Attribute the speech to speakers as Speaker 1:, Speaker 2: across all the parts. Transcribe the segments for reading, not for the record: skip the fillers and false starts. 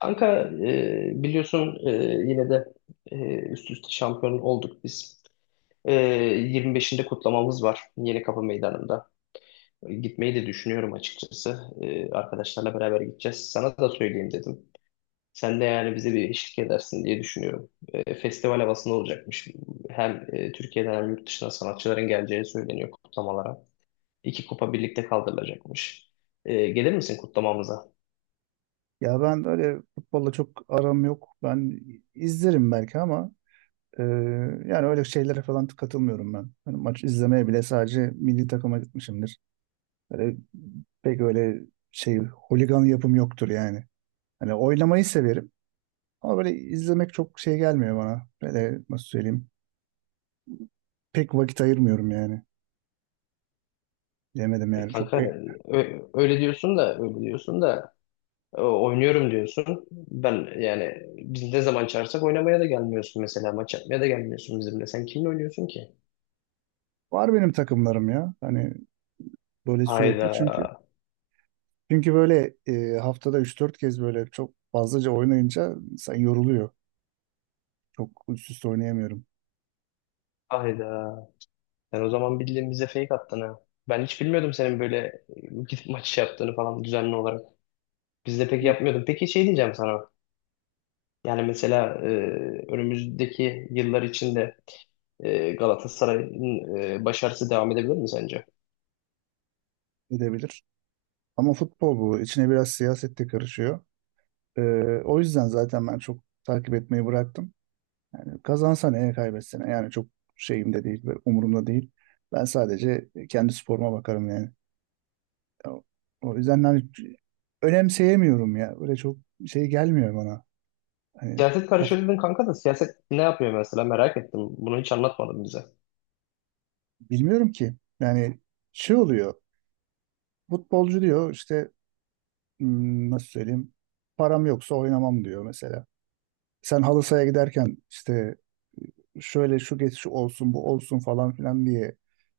Speaker 1: Kanka biliyorsun, yine de üst üste şampiyon olduk biz. E, 25'inde kutlamamız var Yenikapı Meydanı'nda. Gitmeyi de düşünüyorum açıkçası. Arkadaşlarla beraber gideceğiz. Sana da söyleyeyim dedim. Sen de yani bize bir eşlik edersin diye düşünüyorum. Festival havasında olacakmış. Hem Türkiye'den hem yurt dışından sanatçıların geleceği söyleniyor kutlamalara. İki kupa birlikte kaldırılacakmış. Gelir misin kutlamamıza?
Speaker 2: Ya ben öyle futbolla çok aram yok. Ben izlerim belki ama e, yani öyle şeylere falan katılmıyorum ben. Hani maç izlemeye bile sadece milli takıma gitmişimdir. Böyle pek öyle şey holigan yapım yoktur yani. Hani oynamayı severim ama böyle izlemek çok şey gelmiyor bana. Böyle nasıl söyleyeyim? Pek vakit ayırmıyorum yani. Bilemedim
Speaker 1: E
Speaker 2: yani.
Speaker 1: kanka e, öyle diyorsun da öyle diyorsun da. Oynuyorum diyorsun. Ben yani biz ne zaman çağırsak oynamaya da gelmiyorsun mesela. Maç yapmaya da gelmiyorsun bizimle. Sen kimle oynuyorsun ki?
Speaker 2: Var benim takımlarım ya. Hani böyle sürekli
Speaker 1: Hayda,
Speaker 2: çünkü böyle haftada üç dört kez böyle çok fazlaca oynayınca insan yoruluyor. Çok üst üste oynayamıyorum
Speaker 1: hayda. Sen o zaman bildiğin bize fake attın ha. Ben hiç bilmiyordum senin böyle e, gidip maç yaptığını falan düzenli olarak. Biz de pek yapmıyordum. Peki şey diyeceğim sana. Yani mesela önümüzdeki yıllar içinde Galatasaray'ın başarısı devam edebilir mi sence?
Speaker 2: edebilir. Ama futbol bu. İçine biraz siyaset de karışıyor. E, O yüzden zaten ben çok takip etmeyi bıraktım. Yani kazansa ne, kaybetse ne. Yani çok şeyimde değil, böyle umurumda değil. Ben sadece kendi sporuma bakarım yani. O o yüzden hani önemseyemiyorum ya. Böyle çok şey gelmiyor bana. Hani
Speaker 1: Siyaset
Speaker 2: kafa,
Speaker 1: karışıyor dedin kanka da siyaset ne yapıyor mesela merak ettim. Bunu hiç anlatmadın bize.
Speaker 2: bilmiyorum ki. Yani şey oluyor. Futbolcu diyor işte nasıl söyleyeyim param yoksa oynamam diyor mesela. Sen halı sahaya giderken işte şöyle şu geçiş olsun bu olsun falan filan diye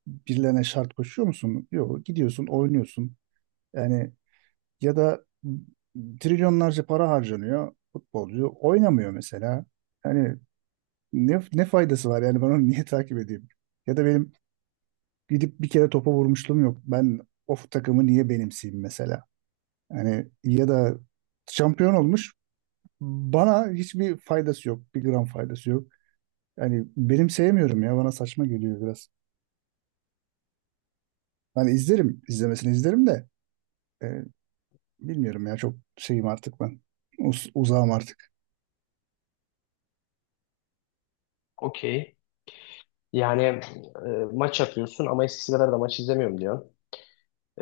Speaker 2: birilerine şart koşuyor musun? Yok, gidiyorsun oynuyorsun. Yani ya da trilyonlarca para harcanıyor futbolcu oynamıyor mesela. Hani ne faydası var yani ben onu niye takip edeyim? Ya da benim gidip bir kere topa vurmuşluğum yok. Ben o takımı niye benimseyeyim mesela? Yani ya da şampiyon olmuş. Bana hiçbir faydası yok. Bir gram faydası yok. Yani benim sevmiyorum ya. Bana saçma geliyor biraz. Hani izlerim. İzlemesini izlerim de e, bilmiyorum ya. Çok şeyim artık ben. Uzağım artık.
Speaker 1: Okey. Yani maç yapıyorsun ama eskisi kadar da maç izlemiyorum diyorsun.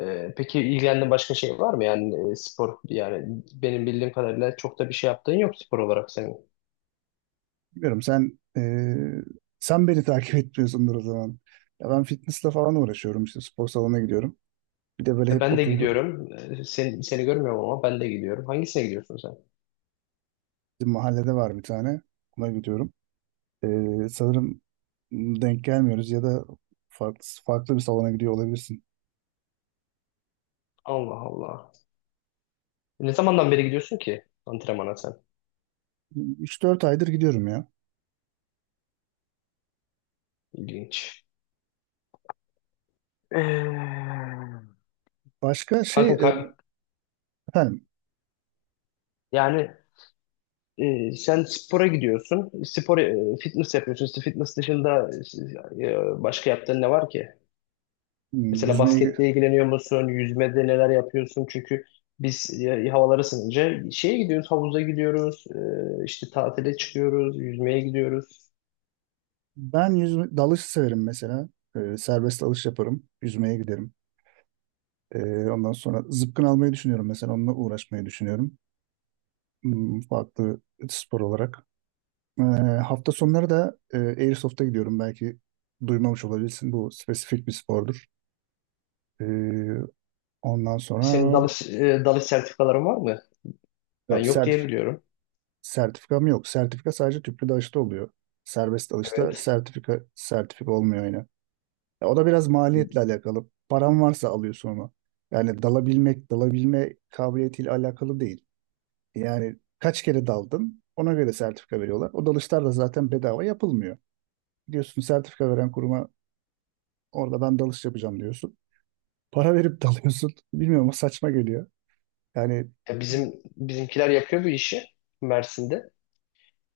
Speaker 1: Peki ilgilendiğin başka şey var mı? Yani spor yani benim bildiğim kadarıyla çok da bir şey yaptığın yok spor olarak senin.
Speaker 2: Bilmiyorum sen sen beni takip etmiyorsundur o zaman. Ya ben fitnessle falan uğraşıyorum işte spor salonuna gidiyorum. Bir de böyle hep
Speaker 1: Ben de
Speaker 2: oturdu.
Speaker 1: gidiyorum. Seni görmüyorum ama ben de gidiyorum. Hangisine gidiyorsun sen?
Speaker 2: Bizim mahallede var bir tane. Ona gidiyorum. Sanırım denk gelmiyoruz ya da farklı bir salona gidiyor olabilirsin.
Speaker 1: Allah Allah. Ne zamandan beri gidiyorsun ki antrenmana sen?
Speaker 2: Üç dört aydır gidiyorum ya.
Speaker 1: İlginç. Eee,
Speaker 2: Başka şey
Speaker 1: Kanka ka-
Speaker 2: efendim
Speaker 1: yani, sen spora gidiyorsun. Spor, fitness yapıyorsun. İşte fitness dışında başka yaptığın ne var ki? Mesela
Speaker 2: yüzmeye
Speaker 1: basketle ilgileniyor musun? Yüzmede neler yapıyorsun? Çünkü biz havalar ısınınca şeye gidiyoruz, havuza gidiyoruz. E, işte tatile çıkıyoruz, yüzmeye gidiyoruz.
Speaker 2: ben yüzme dalış severim mesela. Serbest dalış yaparım. Yüzmeye giderim. Ondan sonra zıpkın almayı düşünüyorum mesela. Onunla uğraşmayı düşünüyorum. Hmm, farklı spor olarak. Ee, hafta sonları da Airsoft'a gidiyorum. Belki duymamış olabilirsin. Bu spesifik bir spordur. Ee, ondan
Speaker 1: Senin
Speaker 2: sonra
Speaker 1: dalış sertifikaların var mı? Ben yok diye
Speaker 2: Sertif
Speaker 1: biliyorum.
Speaker 2: Sertifikam yok. Sertifika sadece tüplü dalışta oluyor. Serbest dalışta
Speaker 1: Evet.
Speaker 2: sertifika olmuyor yine. E, o da biraz maliyetle alakalı. Param varsa alıyorsun onu. Yani dalabilme kabiliyetiyle alakalı değil. Yani kaç kere daldın ona göre sertifika veriyorlar. O dalışlar da zaten bedava yapılmıyor. Gidiyorsun sertifika veren kuruma, orada ben dalış yapacağım diyorsun. Para verip dalıyorsun. Bilmiyorum, o saçma geliyor. Yani
Speaker 1: Bizim bizimkiler yapıyor bu işi Mersin'de.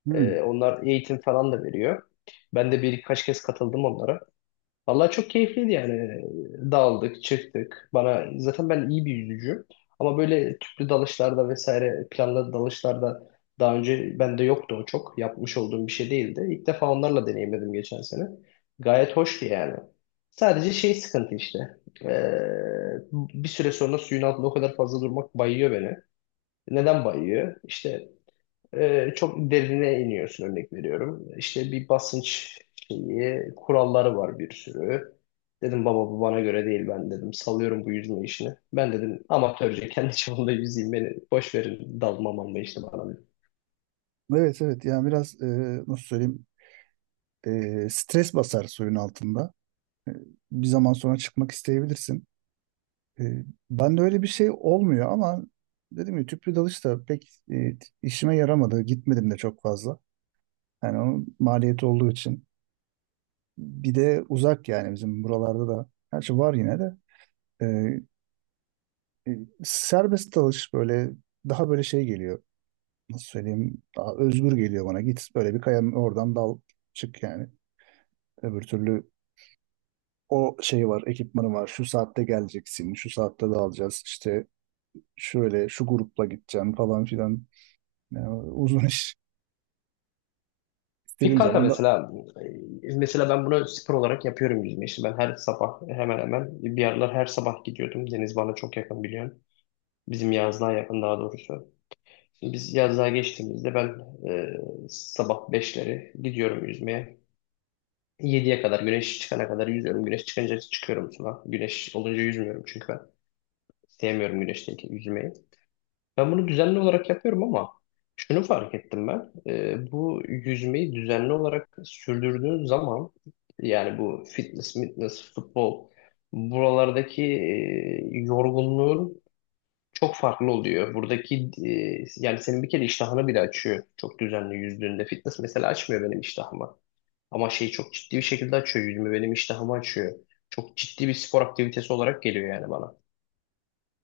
Speaker 2: hmm,
Speaker 1: Onlar eğitim falan da veriyor. Ben de birkaç kez katıldım onlara. Vallahi çok keyifliydi yani. Daldık, çıktık. Bana zaten ben iyi bir yüzücüyüm. Ama böyle tüplü dalışlarda vesaire planlı dalışlarda daha önce bende yoktu o çok. Yapmış olduğum bir şey değildi. İlk defa onlarla deneyimledim geçen sene. Gayet hoştu yani. Sadece şey sıkıntı işte. Ee, Bir süre sonra suyun altında o kadar fazla durmak bayıyor beni. Neden bayıyor? İşte çok derine iniyorsun, örnek veriyorum. İşte bir basınç şeyi, kuralları var bir sürü. Dedim baba bu bana göre değil ben dedim. Salıyorum bu yüzme işini. Ben dedim amatörce kendi çapımda yüzeyim beni. Boş verin dalmam ama işte bana. Dedim.
Speaker 2: evet, evet, yani biraz nasıl söyleyeyim stres basar suyun altında. E, bir zaman sonra çıkmak isteyebilirsin. E, ben de öyle bir şey olmuyor ama dedim ya tüplü dalış da pek işime yaramadı. Gitmedim de çok fazla. Yani onun maliyeti olduğu için. Bir de uzak yani bizim buralarda da. Her şey var yine de. E, e, Serbest dalış böyle daha böyle şey geliyor. Nasıl söyleyeyim? Daha özgür geliyor bana. Git böyle bir kayanın oradan dal çık yani. Öbür türlü o şey var, ekipmanı var. Şu saatte geleceksin, şu saatte dağılacağız. İşte şöyle şu grupla gideceğim falan filan. Yani uzun iş
Speaker 1: Peki
Speaker 2: istediğim
Speaker 1: kanka
Speaker 2: zaman da
Speaker 1: mesela mesela ben bunu spor olarak yapıyorum yüzme işi. Ben her sabah hemen hemen bir aralar her sabah gidiyordum. Deniz bana çok yakın biliyorsun. Bizim yazlığa yakın daha doğrusu. Biz yazlığa geçtiğimizde ben e, sabah beşleri gidiyorum yüzmeye. Yediye kadar güneş çıkana kadar yüzüyorum. Güneş çıkınca çıkıyorum sudan. Güneş olunca yüzmüyorum çünkü ben sevmiyorum güneşteki yüzmeyi. Ben bunu düzenli olarak yapıyorum ama şunu fark ettim ben. Bu yüzmeyi düzenli olarak sürdürdüğün zaman yani bu fitness, futbol buralardaki yorgunluğun çok farklı oluyor. Buradaki yani senin bir kere iştahını bile açıyor çok düzenli yüzdüğünde. Fitness mesela açmıyor benim iştahımı. Ama şey çok ciddi bir şekilde açıyor yüzümü. Benim iştahımı açıyor. Çok ciddi bir spor aktivitesi olarak geliyor yani bana.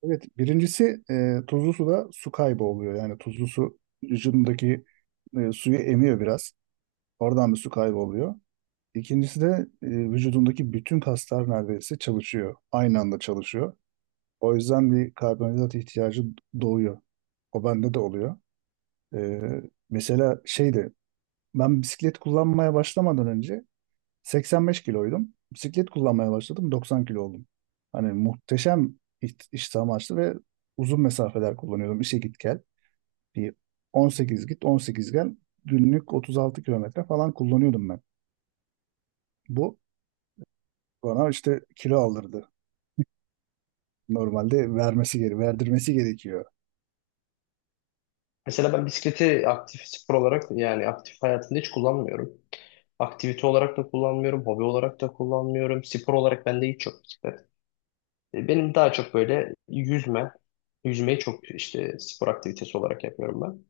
Speaker 2: evet birincisi tuzlu suda su kaybı oluyor. Yani tuzlu su vücudundaki suyu emiyor biraz. Oradan bir su kaybı oluyor. İkincisi de vücudundaki bütün kaslar neredeyse çalışıyor. Aynı anda çalışıyor. O yüzden bir karbonhidrat ihtiyacı doğuyor. O bende de oluyor. E, mesela şeydi ben bisiklet kullanmaya başlamadan önce 85 kiloydum. Bisiklet kullanmaya başladım. 90 kilo oldum. Hani muhteşem istihdam açtı ve uzun mesafeler kullanıyordum. İşe git gel. Bir 18 git 18 gel. Günlük 36 kilometre falan kullanıyordum ben. Bu bana işte kilo aldırdı. Normalde vermesi geri, verdirmesi gerekiyor.
Speaker 1: Mesela ben bisikleti aktif spor olarak yani aktif hayatımda hiç kullanmıyorum. Aktivite olarak da kullanmıyorum, hobi olarak da kullanmıyorum. Spor olarak bende hiç yok bisiklet. Benim daha çok böyle yüzme, yüzmeyi çok işte spor aktivitesi olarak yapıyorum ben.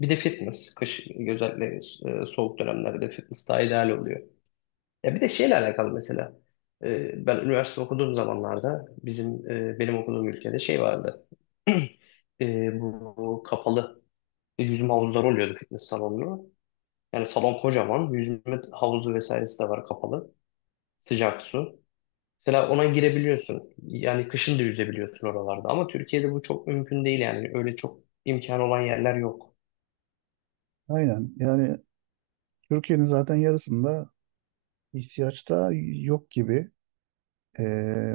Speaker 1: Bir de fitness, kış özellikle soğuk dönemlerde fitness daha ideal oluyor. Ya bir de şeyle alakalı mesela. Ben üniversite okuduğum zamanlarda bizim benim okuduğum ülkede şey vardı. Bu kapalı yüzme havuzları oluyordu fitness salonlu. Yani salon kocaman. Yüzme havuzu vesairesi de var kapalı. Sıcak su. Mesela ona girebiliyorsun. Yani kışın da yüzebiliyorsun oralarda. Ama Türkiye'de bu çok mümkün değil yani. Öyle çok imkan olan yerler yok.
Speaker 2: Aynen. Yani Türkiye'nin zaten yarısında ihtiyaçta yok gibi. Ee,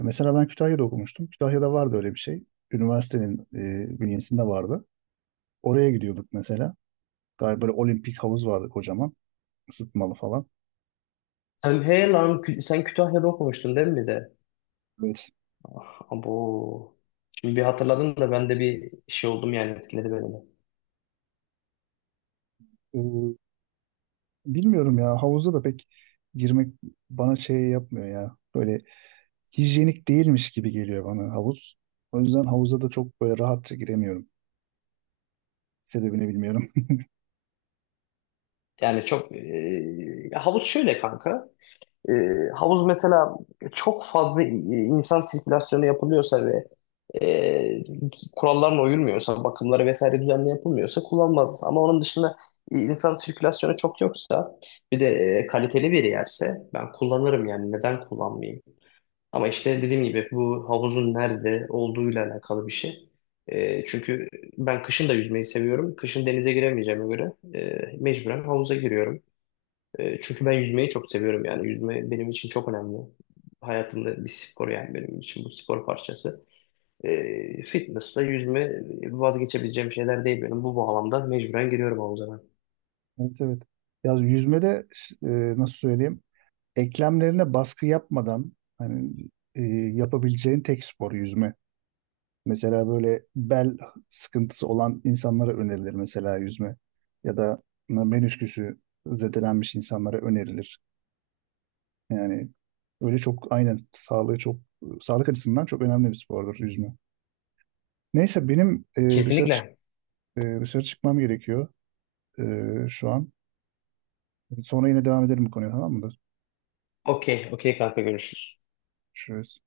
Speaker 2: mesela ben Kütahya'da okumuştum. Kütahya'da vardı öyle bir şey. Üniversitenin bünyesinde vardı. Oraya gidiyorduk mesela. Galiba böyle olimpik havuz vardı kocaman. Isıtmalı falan.
Speaker 1: Sen, hey lan, sen Kütahya'da okumuştun değil mi?
Speaker 2: Evet.
Speaker 1: Bu şimdi bir hatırladım da ben de bir şey oldum yani etkiledi beni de.
Speaker 2: Ee, bilmiyorum ya. Havuza da pek girmek bana şey yapmıyor ya. Böyle hijyenik değilmiş gibi geliyor bana havuz. O yüzden havuza da çok böyle rahatça giremiyorum. Sebebini bilmiyorum.
Speaker 1: Yani çok havuz şöyle kanka. E, Havuz mesela çok fazla insan sirkülasyonu yapılıyorsa ve e, kurallarına uyulmuyorsa, bakımları vesaire düzenli yapılmıyorsa kullanmaz. Ama onun dışında insan sirkülasyonu çok yoksa bir de kaliteli bir yerse ben kullanırım yani neden kullanmayayım? Ama işte dediğim gibi bu havuzun nerede olduğuyla alakalı bir şey. Çünkü ben kışın da yüzmeyi seviyorum. Kışın denize giremeyeceğime göre mecburen havuza giriyorum. Çünkü ben yüzmeyi çok seviyorum yani. Yüzme benim için çok önemli. Hayatımda bir spor yani benim için bu spor parçası. Fitness'la yüzme vazgeçebileceğim şeyler değil benim. Bu bağlamda mecburen giriyorum havuza ben.
Speaker 2: Evet, evet. Ya yüzmede e, nasıl söyleyeyim? Eklemlerine baskı yapmadan hani e, yapabileceğin tek spor yüzme. Mesela böyle bel sıkıntısı olan insanlara önerilir mesela yüzme. Ya da menisküsü zedelenmiş insanlara önerilir. Yani öyle çok aynen sağlığı çok sağlık açısından çok önemli bir spordur yüzme. Neyse benim
Speaker 1: Kesinlikle.
Speaker 2: dışarı çıkmam gerekiyor e, şu an. Sonra yine devam edelim bu konuya, tamam mıdır?
Speaker 1: Okey, okey kanka, görüşürüz.
Speaker 2: Görüşürüz.